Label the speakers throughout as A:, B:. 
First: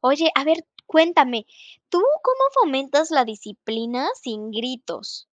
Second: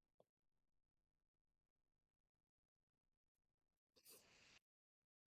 A: Oye, a ver, cuéntame, ¿tú cómo fomentas la disciplina sin gritos?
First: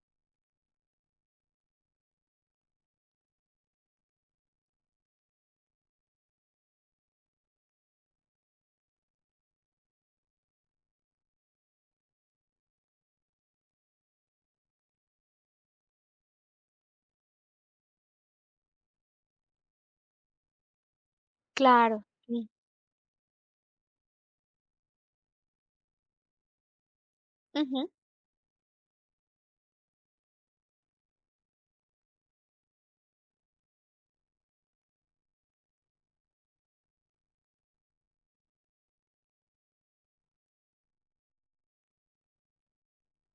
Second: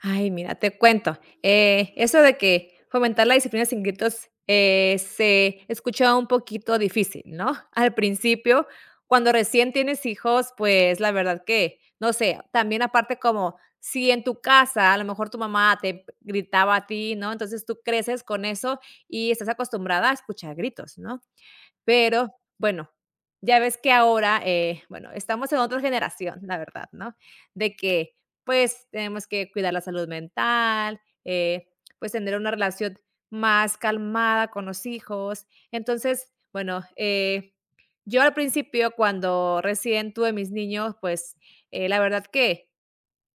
B: Ay, mira, te cuento. Eso de que fomentar la disciplina sin gritos se escucha un poquito difícil, ¿no? Al principio, cuando recién tienes hijos, pues la verdad que, no sé, también aparte como si en tu casa a lo mejor tu mamá te gritaba a ti, ¿no? Entonces tú creces con eso y estás acostumbrada a escuchar gritos, ¿no?
A: Claro,
B: Pero
A: sí,
B: bueno, ya ves que ahora, bueno, estamos en otra generación, la verdad, ¿no? De
A: ujú.
B: que, pues, tenemos que cuidar la salud mental, pues, tener una relación más calmada con los hijos. Entonces, bueno, yo al principio, cuando recién tuve mis niños, pues, la verdad que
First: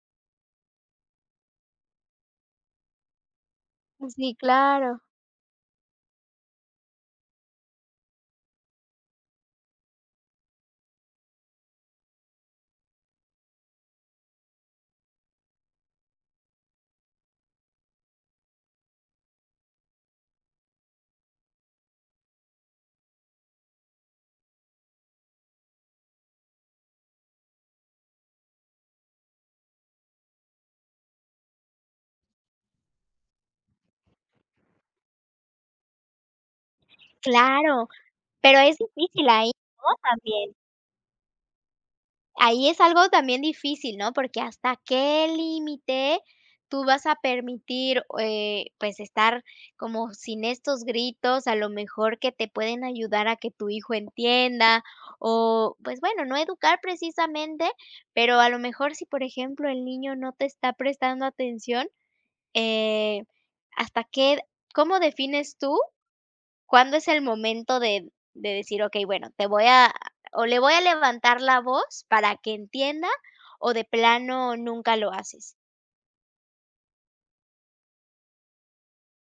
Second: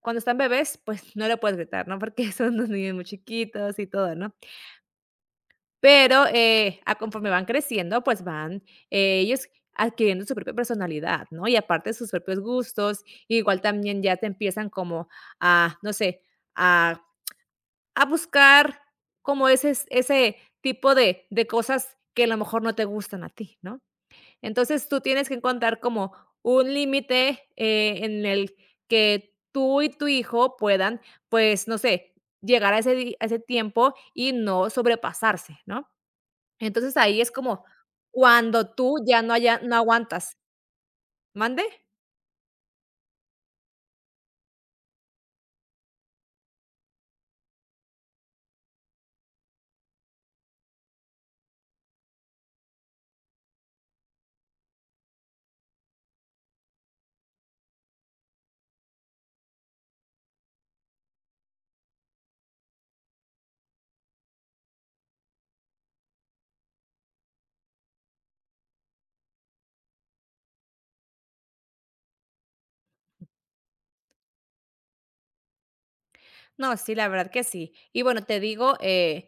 B: cuando están bebés, pues, no le puedes gritar, ¿no? Porque son unos niños muy chiquitos y todo,
A: Sí,
B: ¿no?
A: claro.
B: Pero, a conforme van creciendo, pues, van, ellos adquiriendo su propia personalidad, ¿no? Y aparte sus propios gustos, igual también ya te empiezan como no sé, a a buscar como ese tipo de cosas que a lo mejor no te gustan a ti, ¿no? Entonces, tú tienes que encontrar como un límite, en el que tú y tu hijo puedan, pues, no sé, llegar a ese di a ese tiempo y no sobrepasarse, ¿no? Entonces, ahí es como
A: Claro, pero
B: cuando
A: es
B: tú ya
A: difícil
B: no
A: ahí,
B: haya no
A: ¿no?
B: aguantas,
A: También.
B: ¿mande?
A: Ahí es algo también difícil, ¿no? Porque hasta qué límite tú vas a permitir, pues, estar como sin estos gritos, a lo mejor que te pueden ayudar a que tu hijo entienda, o, pues, bueno, no educar precisamente, pero a lo mejor si, por ejemplo, el niño no te está prestando atención, eh, ¿hasta qué ¿cómo defines tú cuándo es el momento de decir: "Okey, bueno, te voy a o le voy a levantar la voz para que entienda, o de plano nunca lo haces"?
B: No, sí, la verdad que sí. Y bueno, te digo,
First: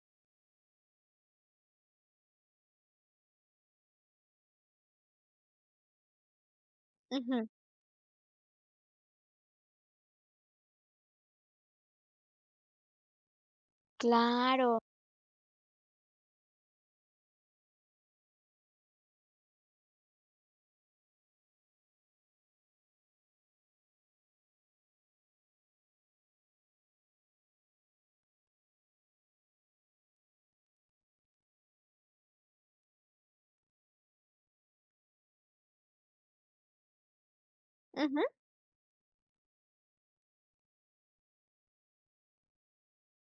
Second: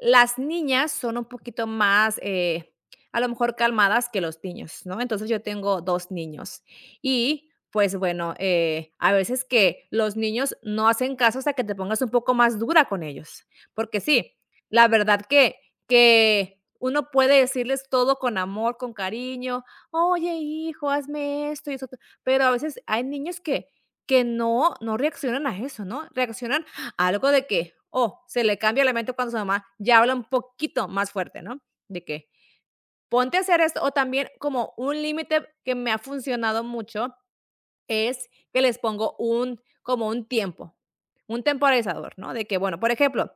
B: las niñas son un poquito más, a lo mejor calmadas que los niños, ¿no? Entonces yo tengo dos niños
A: Ujú,
B: y pues bueno, a veces que los niños no hacen caso hasta que te pongas un poco más dura con ellos, porque sí,
A: claro,
B: la verdad que uno puede decirles todo con amor, con cariño, "Oye, hijo, hazme esto y eso, otro", pero a veces hay niños que no reaccionan a eso, ¿no? Reaccionan algo de que, oh, se le cambia el elemento cuando su mamá ya habla un poquito más fuerte, ¿no? De que ponte a hacer esto. O también como un límite que me ha funcionado mucho
A: ujú,
B: es que les pongo un como un tiempo, un temporizador, ¿no? De que, bueno, por ejemplo,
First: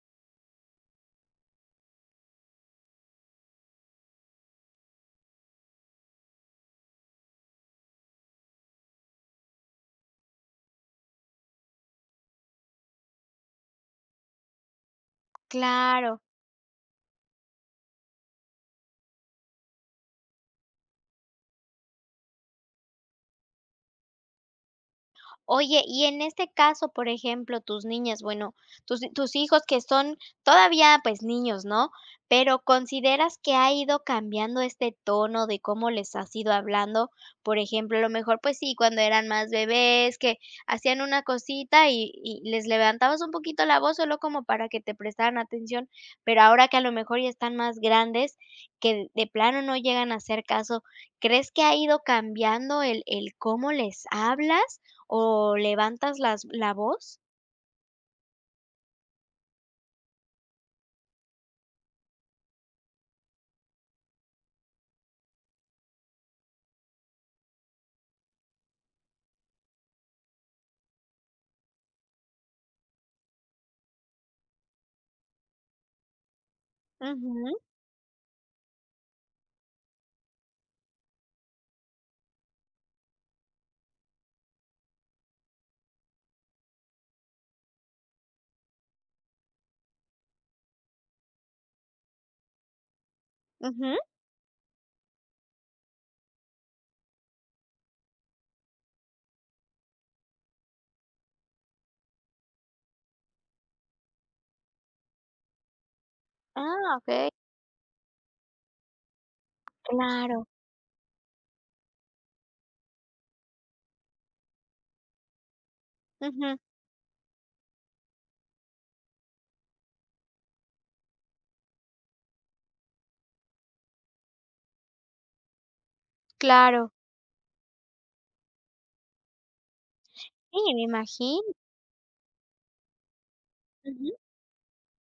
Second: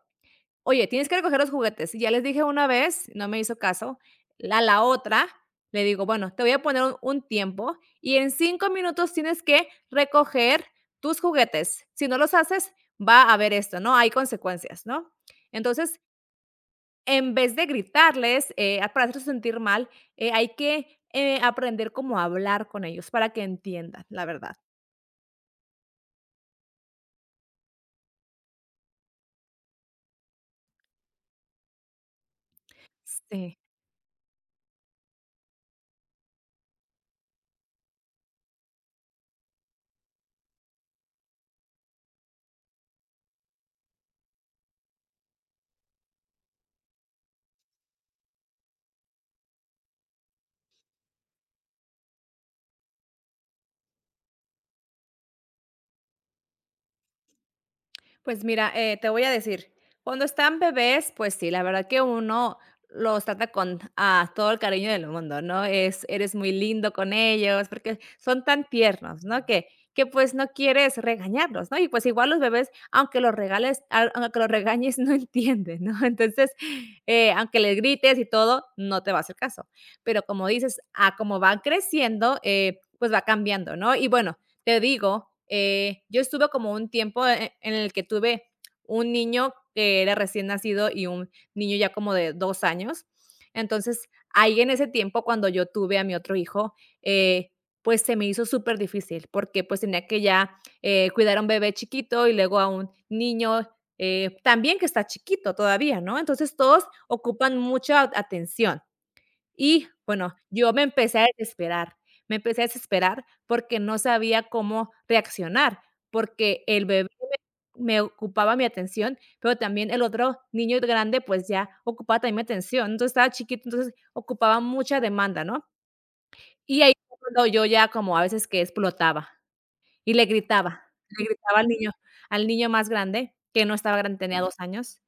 B: oye, tienes que recoger los juguetes. Y ya les dije una vez, no me hizo caso. La otra le digo, bueno, te voy a poner un tiempo y en 5 minutos tienes que recoger tus juguetes. Si no los haces, va a haber esto, ¿no? Hay consecuencias, ¿no? Entonces,
A: claro.
B: en vez de gritarles para hacerlos sentir mal, hay que aprender cómo hablar con ellos para que entiendan, la verdad.
A: Oye, y en este caso, por ejemplo, tus niñas, bueno, tus hijos que son todavía, pues, niños, ¿no? Pero, ¿consideras que
B: Sí.
A: ha ido cambiando este tono de cómo les has ido hablando? Por ejemplo, a lo mejor, pues sí, cuando eran más bebés, que hacían una cosita y les levantabas un poquito la voz solo como para que te prestaran atención, pero ahora que a lo mejor ya están más grandes, que de plano no llegan a hacer caso, ¿crees que ha ido cambiando el cómo les hablas? ¿O levantas las la voz?
B: Pues mira, te voy a decir, cuando están bebés, pues sí, la verdad que uno los trata con todo el cariño del mundo, ¿no? Eres muy lindo con ellos, porque son tan tiernos, ¿no? Que pues no quieres regañarlos, ¿no? Y pues igual los bebés, aunque los regales, aunque los regañes, no entienden, ¿no? Entonces, aunque
A: Ujú,
B: les grites y todo, no te va a hacer caso. Pero como dices, a como van creciendo, pues va cambiando, ¿no? Y bueno, te digo, yo estuve como un tiempo en el que tuve un niño que era recién nacido y un niño ya como de 2 años.
A: ujú.
B: Entonces, ahí en ese tiempo, cuando yo tuve a mi otro hijo, eh, pues, se me hizo súper difícil, porque, pues, tenía que ya, cuidar a un bebé chiquito y luego a un niño, también que está chiquito todavía, ¿no? Entonces, todos
A: Ah, okey.
B: ocupan mucha atención. Y bueno,
A: Claro,
B: yo me empecé a desesperar, me empecé a desesperar porque no sabía cómo reaccionar,
A: ujú,
B: porque el bebé me ocupaba mi atención, pero también el otro niño grande, pues, ya ocupaba también mi atención. Entonces, estaba chiquito, entonces ocupaba mucha demanda, ¿no? Y ahí
A: claro.
B: fue cuando yo ya como a veces que explotaba y le
A: Sí,
B: gritaba,
A: me
B: le
A: imagino.
B: gritaba al niño al niño más grande, que no estaba
A: Ujú.
B: grande, tenía 2 años,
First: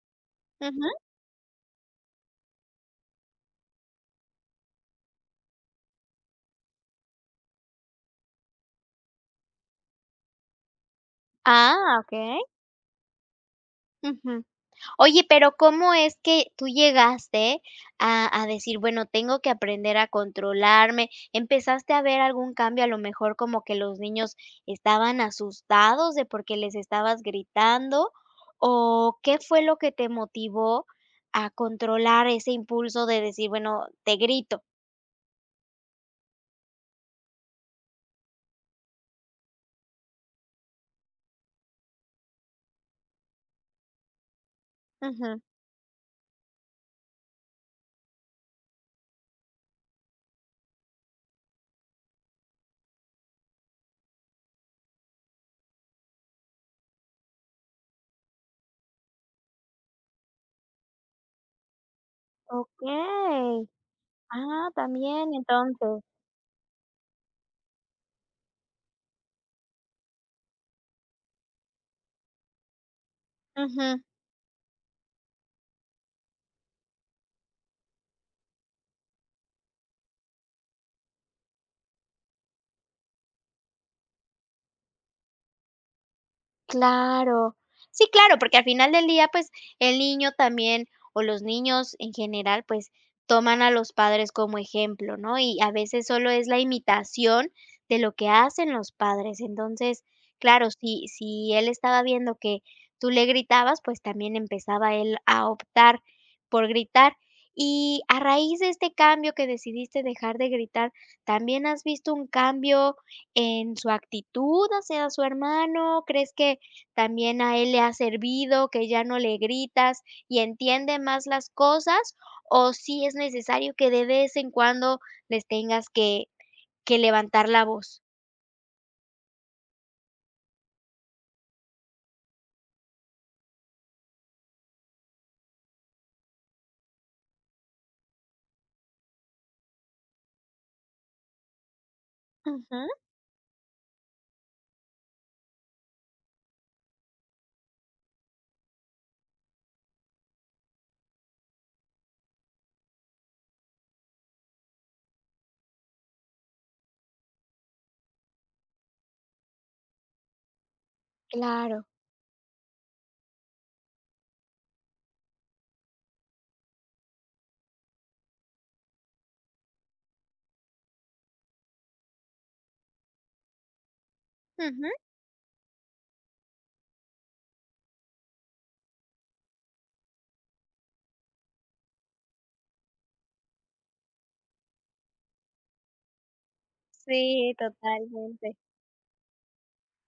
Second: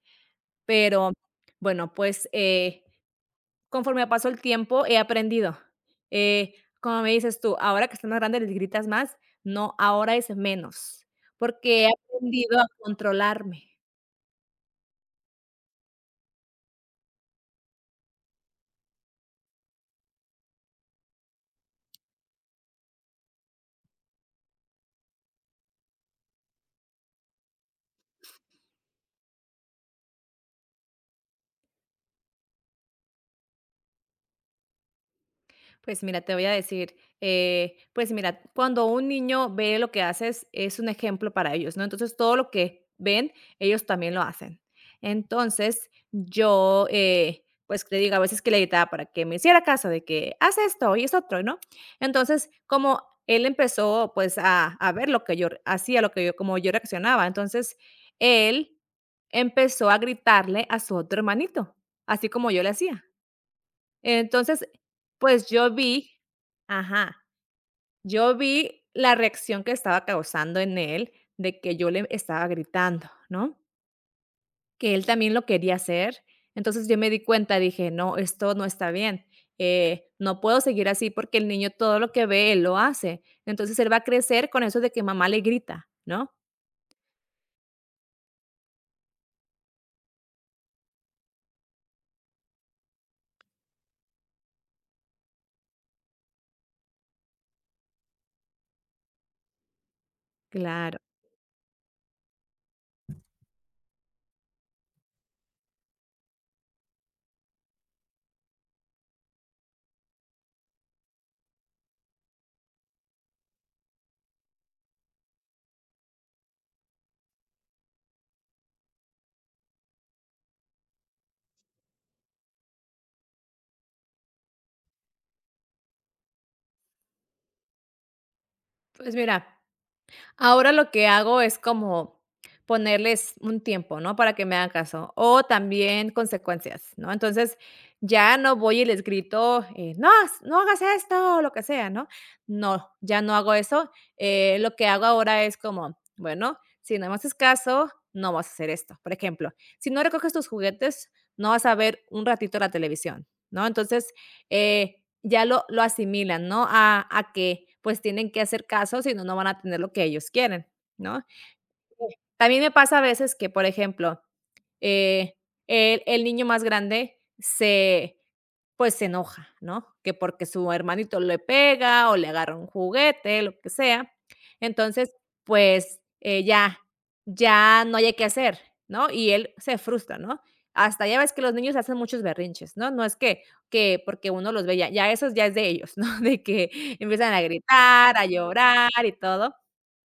A: Ujú.
B: pero bueno, pues, conforme pasó el tiempo, he aprendido. Eh, como me dices tú, ahora que estás más grande, les gritas más. No, ahora es menos, porque he
A: Ah, okey.
B: aprendido a controlarme.
A: Ujú. Oye, pero ¿cómo es que tú llegaste a decir: "Bueno, tengo que aprender a controlarme"? ¿Empezaste a ver algún cambio? A lo mejor como que los niños estaban asustados de porque les estabas gritando, ¿o qué fue lo que te motivó a controlar ese impulso de decir: "Bueno, te grito"?
B: Pues mira, te voy a decir, pues mira, cuando un niño ve lo que haces, es un ejemplo para ellos, ¿no? Entonces, todo lo que ven, ellos también lo hacen.
A: Ujú.
B: Entonces, yo, pues le digo a veces que le gritaba para que me hiciera caso de que haz esto y esto otro, ¿no? Entonces, como él empezó, pues, a ver lo que yo hacía, como yo reaccionaba, entonces, él empezó a gritarle a su otro hermanito, así como yo le hacía.
A: Okey.
B: Entonces,
A: Ah, también,
B: pues yo
A: entonces.
B: vi ajá, yo vi la reacción que estaba causando en él de que yo le estaba gritando, ¿no?
A: Ujú.
B: Que él también lo quería hacer. Entonces yo me di cuenta, dije: "No, esto no está bien, no puedo seguir así porque el niño todo lo que ve, él lo hace". Entonces él va a crecer con eso de que mamá le grita, ¿no?
A: Claro. Sí, claro, porque al final del día, pues, el niño también, o los niños en general, pues, toman a los padres como ejemplo, ¿no? Y a veces solo es la imitación de lo que hacen los padres. Entonces, claro,
B: Claro.
A: si él estaba viendo que tú le gritabas, pues, también empezaba él a optar por gritar. Y a raíz de este cambio que decidiste dejar de gritar, ¿también has visto un cambio en su actitud hacia su hermano? ¿Crees que también a él le ha servido, que ya no le gritas y entiende más las cosas, o si es necesario que de vez en cuando les tengas que levantar la voz?
B: Pues mira, ahora lo que hago es como ponerles un tiempo, ¿no? Para que me hagan caso o también consecuencias, ¿no? Entonces, ya no voy y les grito, no, no hagas esto o lo que sea, ¿no?
A: Ujú,
B: No, ya no hago eso. Lo que hago ahora es como, bueno, si no me haces caso, no vas a hacer esto. Por ejemplo, si no recoges tus juguetes, no vas a ver un ratito la televisión, ¿no? Entonces, ya lo asimilan, ¿no? A que, pues, tienen que hacer caso, si no, no van a tener lo que ellos quieren, ¿no?
A: claro.
B: También me pasa a veces que, por ejemplo, eh, el niño más grande se pues, se enoja, ¿no? Que porque su hermanito le pega, o le agarra un juguete, lo que sea.
A: Ujú.
B: Entonces, pues, ya ya no hay qué hacer, ¿no? Y él se frustra, ¿no? Hasta ya ves que los niños hacen muchos berrinches, ¿no? No es que porque uno los ve, ya eso ya es de ellos, ¿no? De que empiezan a
A: Sí,
B: gritar, a
A: totalmente.
B: llorar y todo.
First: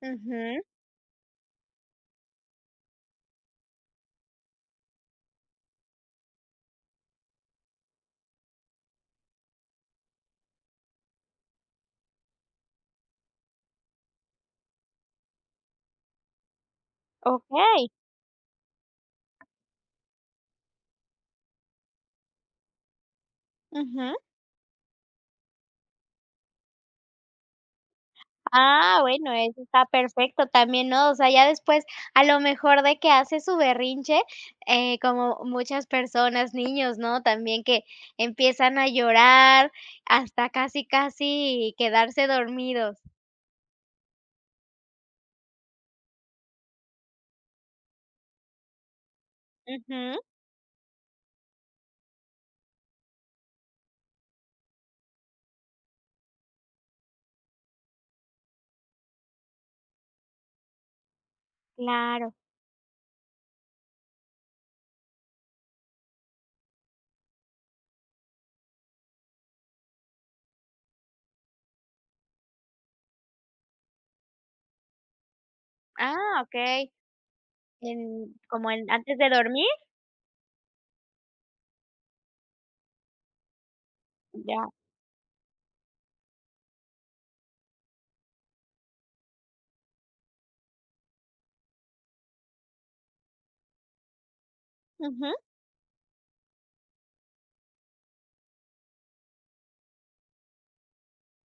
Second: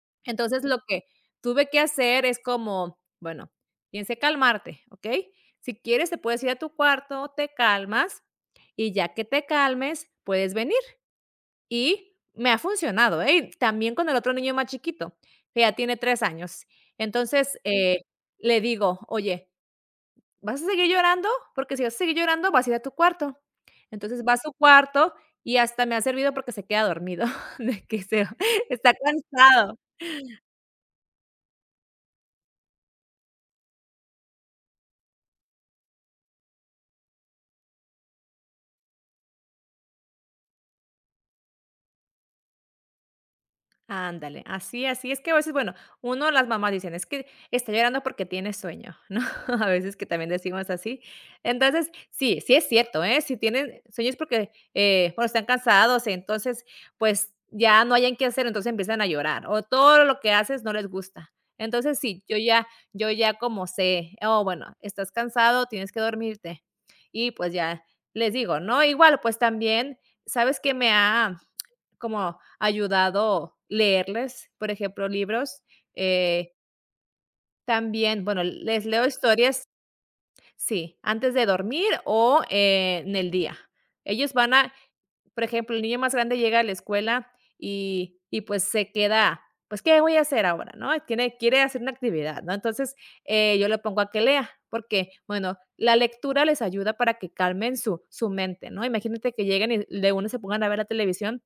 A: Ujú.
B: Entonces, lo que tuve que hacer es como, bueno, tienes que calmarte, ¿okey? Si quieres, te puedes ir a tu cuarto, te calmas, y ya que te calmes, puedes venir. Y me ha funcionado, ¿eh? Y también con el otro niño más chiquito, que ya tiene 3 años. Entonces,
A: Okey.
B: le digo: "Oye, ¿vas a seguir llorando? Porque si vas a seguir llorando, vas a ir a tu cuarto".
A: Ujú.
B: Entonces, va a su cuarto y hasta me ha servido porque se queda dormido, de que se está
A: Ah, bueno, eso
B: cansado.
A: está perfecto también, ¿no? O sea, ya después, a lo mejor de que hace su berrinche, como muchas personas, niños, ¿no? También que empiezan a llorar hasta casi, casi quedarse dormidos.
B: Ándale, así, así. Es que a veces, bueno, uno, las mamás dicen, es que está llorando porque tiene sueño, ¿no? A veces que
A: Ujú,
B: también decimos así. Entonces, sí, sí es cierto, ¿eh? Si tienen sueños es porque, bueno, están cansados, entonces, pues ya no hayan qué hacer, entonces empiezan a llorar o todo lo que haces no les gusta. Entonces, sí,
A: claro.
B: yo ya como sé, oh, bueno, estás cansado, tienes que dormirte. Y pues ya les digo, ¿no? Igual, pues también, ¿sabes qué me ha como ayudado leerles, por ejemplo, libros.
A: Ah,
B: Eh,
A: okey. ¿En
B: también, bueno,
A: como
B: les
A: en
B: leo
A: antes de
B: historias,
A: dormir?
B: sí, antes de dormir o en el día. Ellos van
A: Ya.
B: a, por ejemplo, el niño más grande llega a la escuela y pues se queda, pues, ¿qué voy a hacer ahora? ¿No? Quiere hacer una actividad, ¿no? Entonces, yo le pongo a que lea, porque,
A: Ujú.
B: bueno, la lectura les ayuda para que calmen su mente, ¿no? Imagínate que lleguen y de uno se pongan a ver la televisión,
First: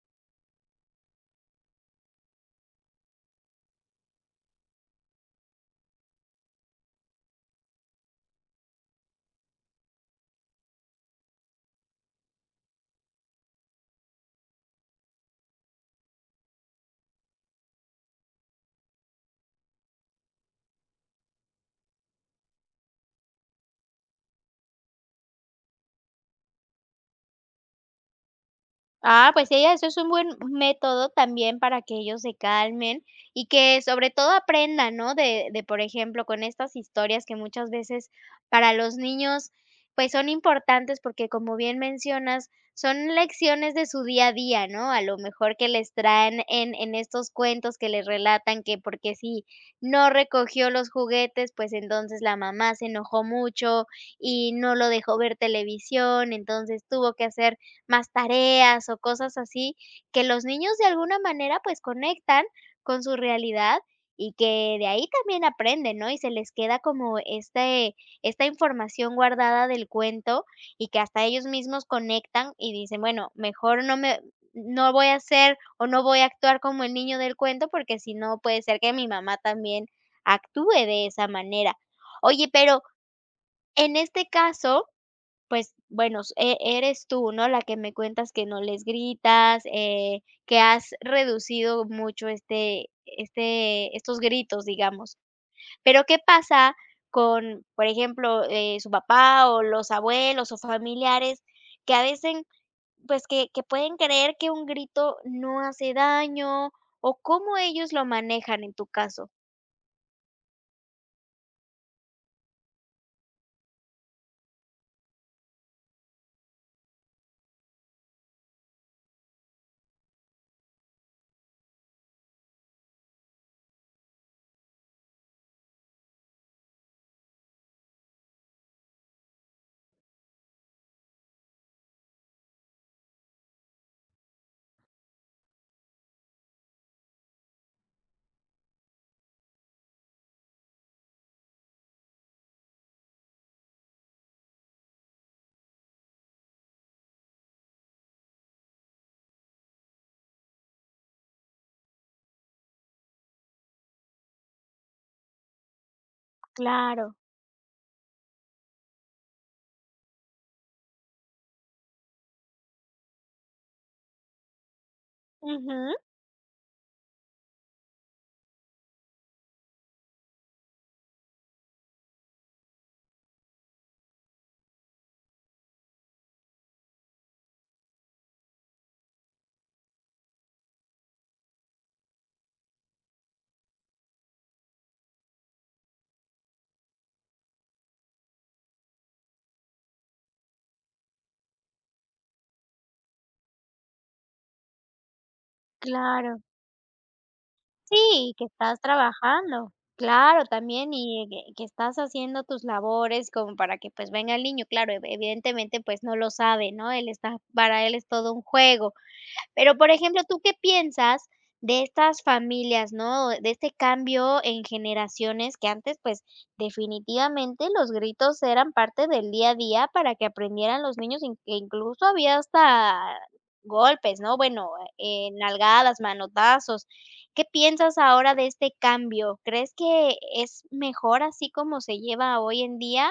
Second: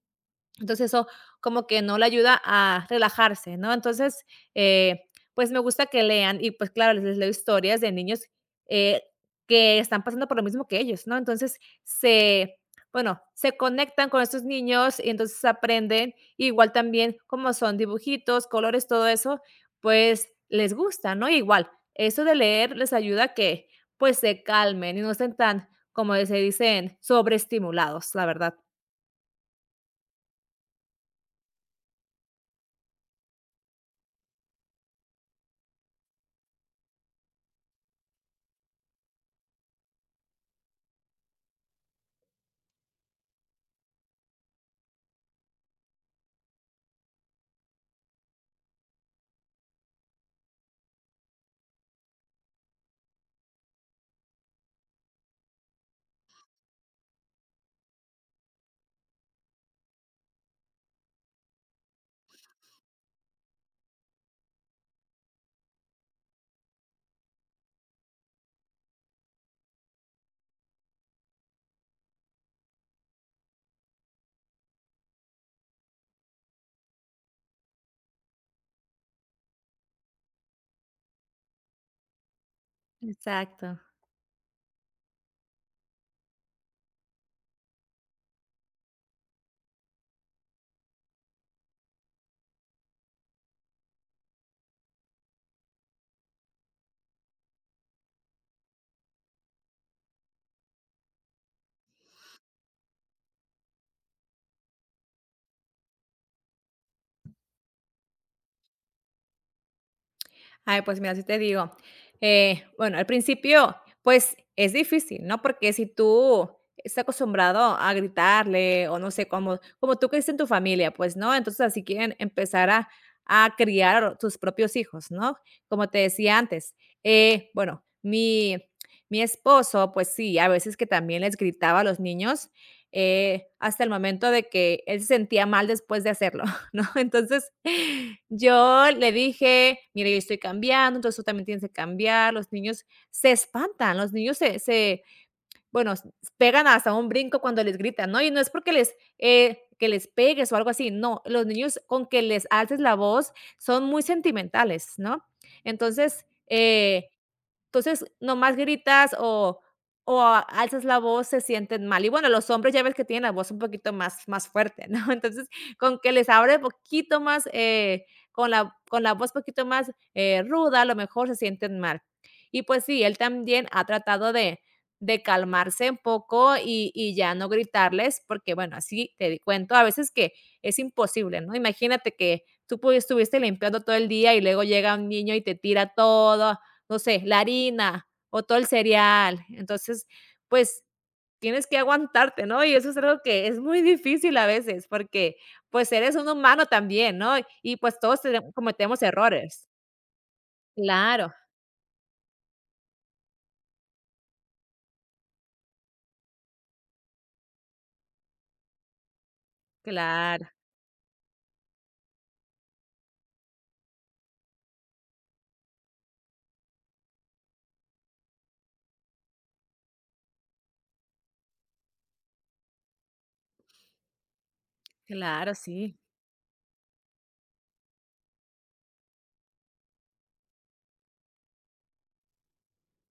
B: entonces, eso como que no le ayuda a relajarse, ¿no? Entonces, eh, pues me gusta que lean y pues claro, les leo historias de niños eh, que están pasando por lo mismo que ellos, ¿no? Entonces, se, bueno, se conectan con estos niños y entonces aprenden, igual también como son dibujitos, colores, todo eso, pues les gusta, ¿no? Igual, eso de leer les ayuda a que pues se calmen y no estén tan, como se dicen, sobreestimulados, la verdad.
A: Ah, pues ella, eso es un buen método también para que ellos se calmen y que sobre todo aprendan, ¿no? Por ejemplo, con estas historias que muchas veces para los niños, pues son importantes porque como bien mencionas, son lecciones de su día a día, ¿no? A lo mejor que les traen en estos cuentos que les relatan que porque si no recogió los juguetes, pues entonces la mamá se enojó mucho y no lo dejó ver televisión, entonces tuvo que hacer más tareas o cosas así, que los niños de alguna manera, pues, conectan con su realidad y que de ahí también aprenden, ¿no? Y se les queda como esta información guardada del cuento y que hasta ellos mismos conectan y dicen: "Bueno, mejor no voy a hacer o no voy a actuar como el niño del cuento, porque si no, puede ser que mi mamá también actúe de esa manera". Oye, pero
B: Exacto.
A: en este caso pues, bueno, s e eres tú, ¿no?, la que me cuentas que no les gritas, que has reducido mucho este estos gritos, digamos. Pero, ¿qué pasa con, por ejemplo, su papá, o los abuelos, o familiares que a veces, pues, que pueden creer que un grito no hace daño, o cómo ellos lo manejan en tu caso?
B: Ay, pues mira, si te digo, bueno, al principio, pues es difícil, ¿no? Porque si tú estás acostumbrado a gritarle o no sé, como, como tú crees en tu familia, pues no, entonces así quieren empezar a criar a tus propios hijos, ¿no? Como te decía antes, bueno, mi esposo, pues sí, a veces que también les gritaba a los niños, hasta el momento de que él se sentía mal después de hacerlo. ¿No? Entonces yo le dije, mire, yo estoy cambiando, entonces tú también tienes que cambiar. Los niños se espantan, los niños se, se bueno, s- pegan hasta un brinco cuando les gritan, ¿no? Y no es porque les, que les pegues o algo así, no, los niños con que les alces la voz son muy sentimentales, ¿no? Entonces, eh,
A: Claro.
B: entonces, nomás gritas o alzas la voz, se sienten mal. Y bueno, los hombres ya ves que tienen la voz un poquito más fuerte, ¿no? Entonces,
A: Ujú,
B: con que les hable poquito más, con la voz poquito más, ruda, a lo mejor se sienten mal. Y pues sí, él también ha tratado de calmarse un poco y ya no gritarles, porque bueno, así te di cuento a veces que es imposible, ¿no? Imagínate que tú pudi estuviste limpiando todo el día y luego llega un niño y te tira todo, no sé, la harina o todo el cereal. Entonces, pues, tienes que aguantarte, ¿no? Y eso es algo que es muy difícil a veces, porque, pues, eres un
A: claro.
B: humano también, ¿no? Y, pues, todos
A: Sí,
B: tene
A: que estás
B: cometemos errores.
A: trabajando, claro, también, y
B: Claro,
A: que estás haciendo tus labores como para que, pues, venga el niño, claro, ev evidentemente, pues, no lo sabe, ¿no? Él está para él es todo un juego. Pero, por ejemplo, ¿tú
B: claro,
A: qué piensas de estas familias, no? De este cambio en generaciones que antes, pues, definitivamente los gritos eran parte del día a día para que aprendieran los niños, in- que incluso había hasta golpes, ¿no? Bueno,
B: claro, sí.
A: nalgadas, manotazos. ¿Qué piensas ahora de este cambio? ¿Crees que es mejor así como se lleva hoy en día?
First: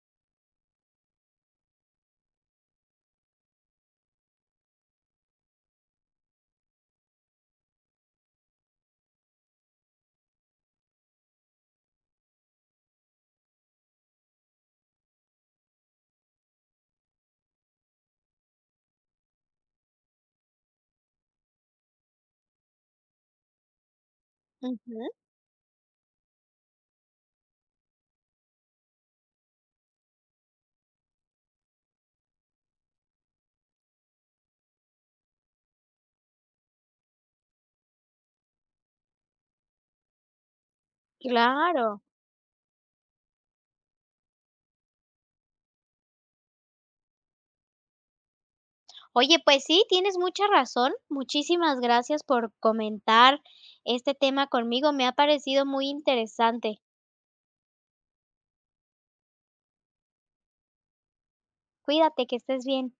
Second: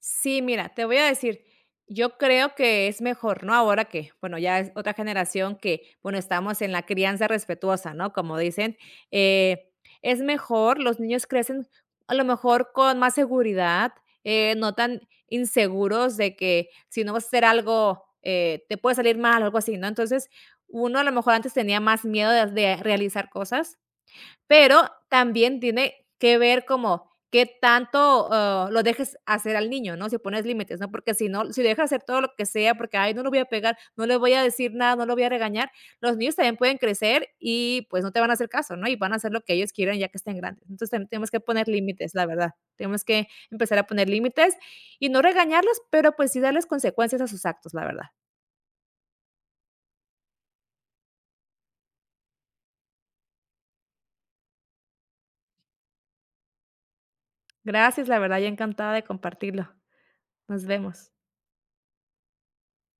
B: Sí, mira, te voy a decir, yo creo que es mejor, ¿no? Ahora que, bueno, ya es otra generación que, bueno, estamos en la crianza respetuosa, ¿no? Como dicen, eh, es mejor, los niños crecen a lo mejor con más seguridad, no tan inseguros de que si no vas a hacer algo, te puede salir mal o algo así, ¿no? Entonces, uno a lo mejor antes tenía más miedo de realizar cosas, pero
A: Ujú,
B: también tiene que ver como qué tanto, lo dejes hacer al niño, ¿no? Si pones límites, ¿no? Porque si no, si lo dejas hacer todo lo que sea, porque: "Ay, no lo voy a pegar, no le voy a decir nada, no lo voy a regañar", los niños también pueden crecer y, pues, no te van a hacer caso, ¿no? Y van a hacer lo que ellos quieran ya que estén grandes. Entonces, también tenemos que poner
A: claro.
B: límites, la verdad. Tenemos que empezar a poner límites y no regañarlos, pero, pues, sí darles consecuencias a sus actos, la verdad.
A: Oye, pues sí, tienes mucha razón. Muchísimas gracias por comentar este tema conmigo. Me ha parecido muy interesante.
B: Gracias, la verdad, yo encantada de compartirlo. Nos vemos.
A: Cuídate, que estés bien.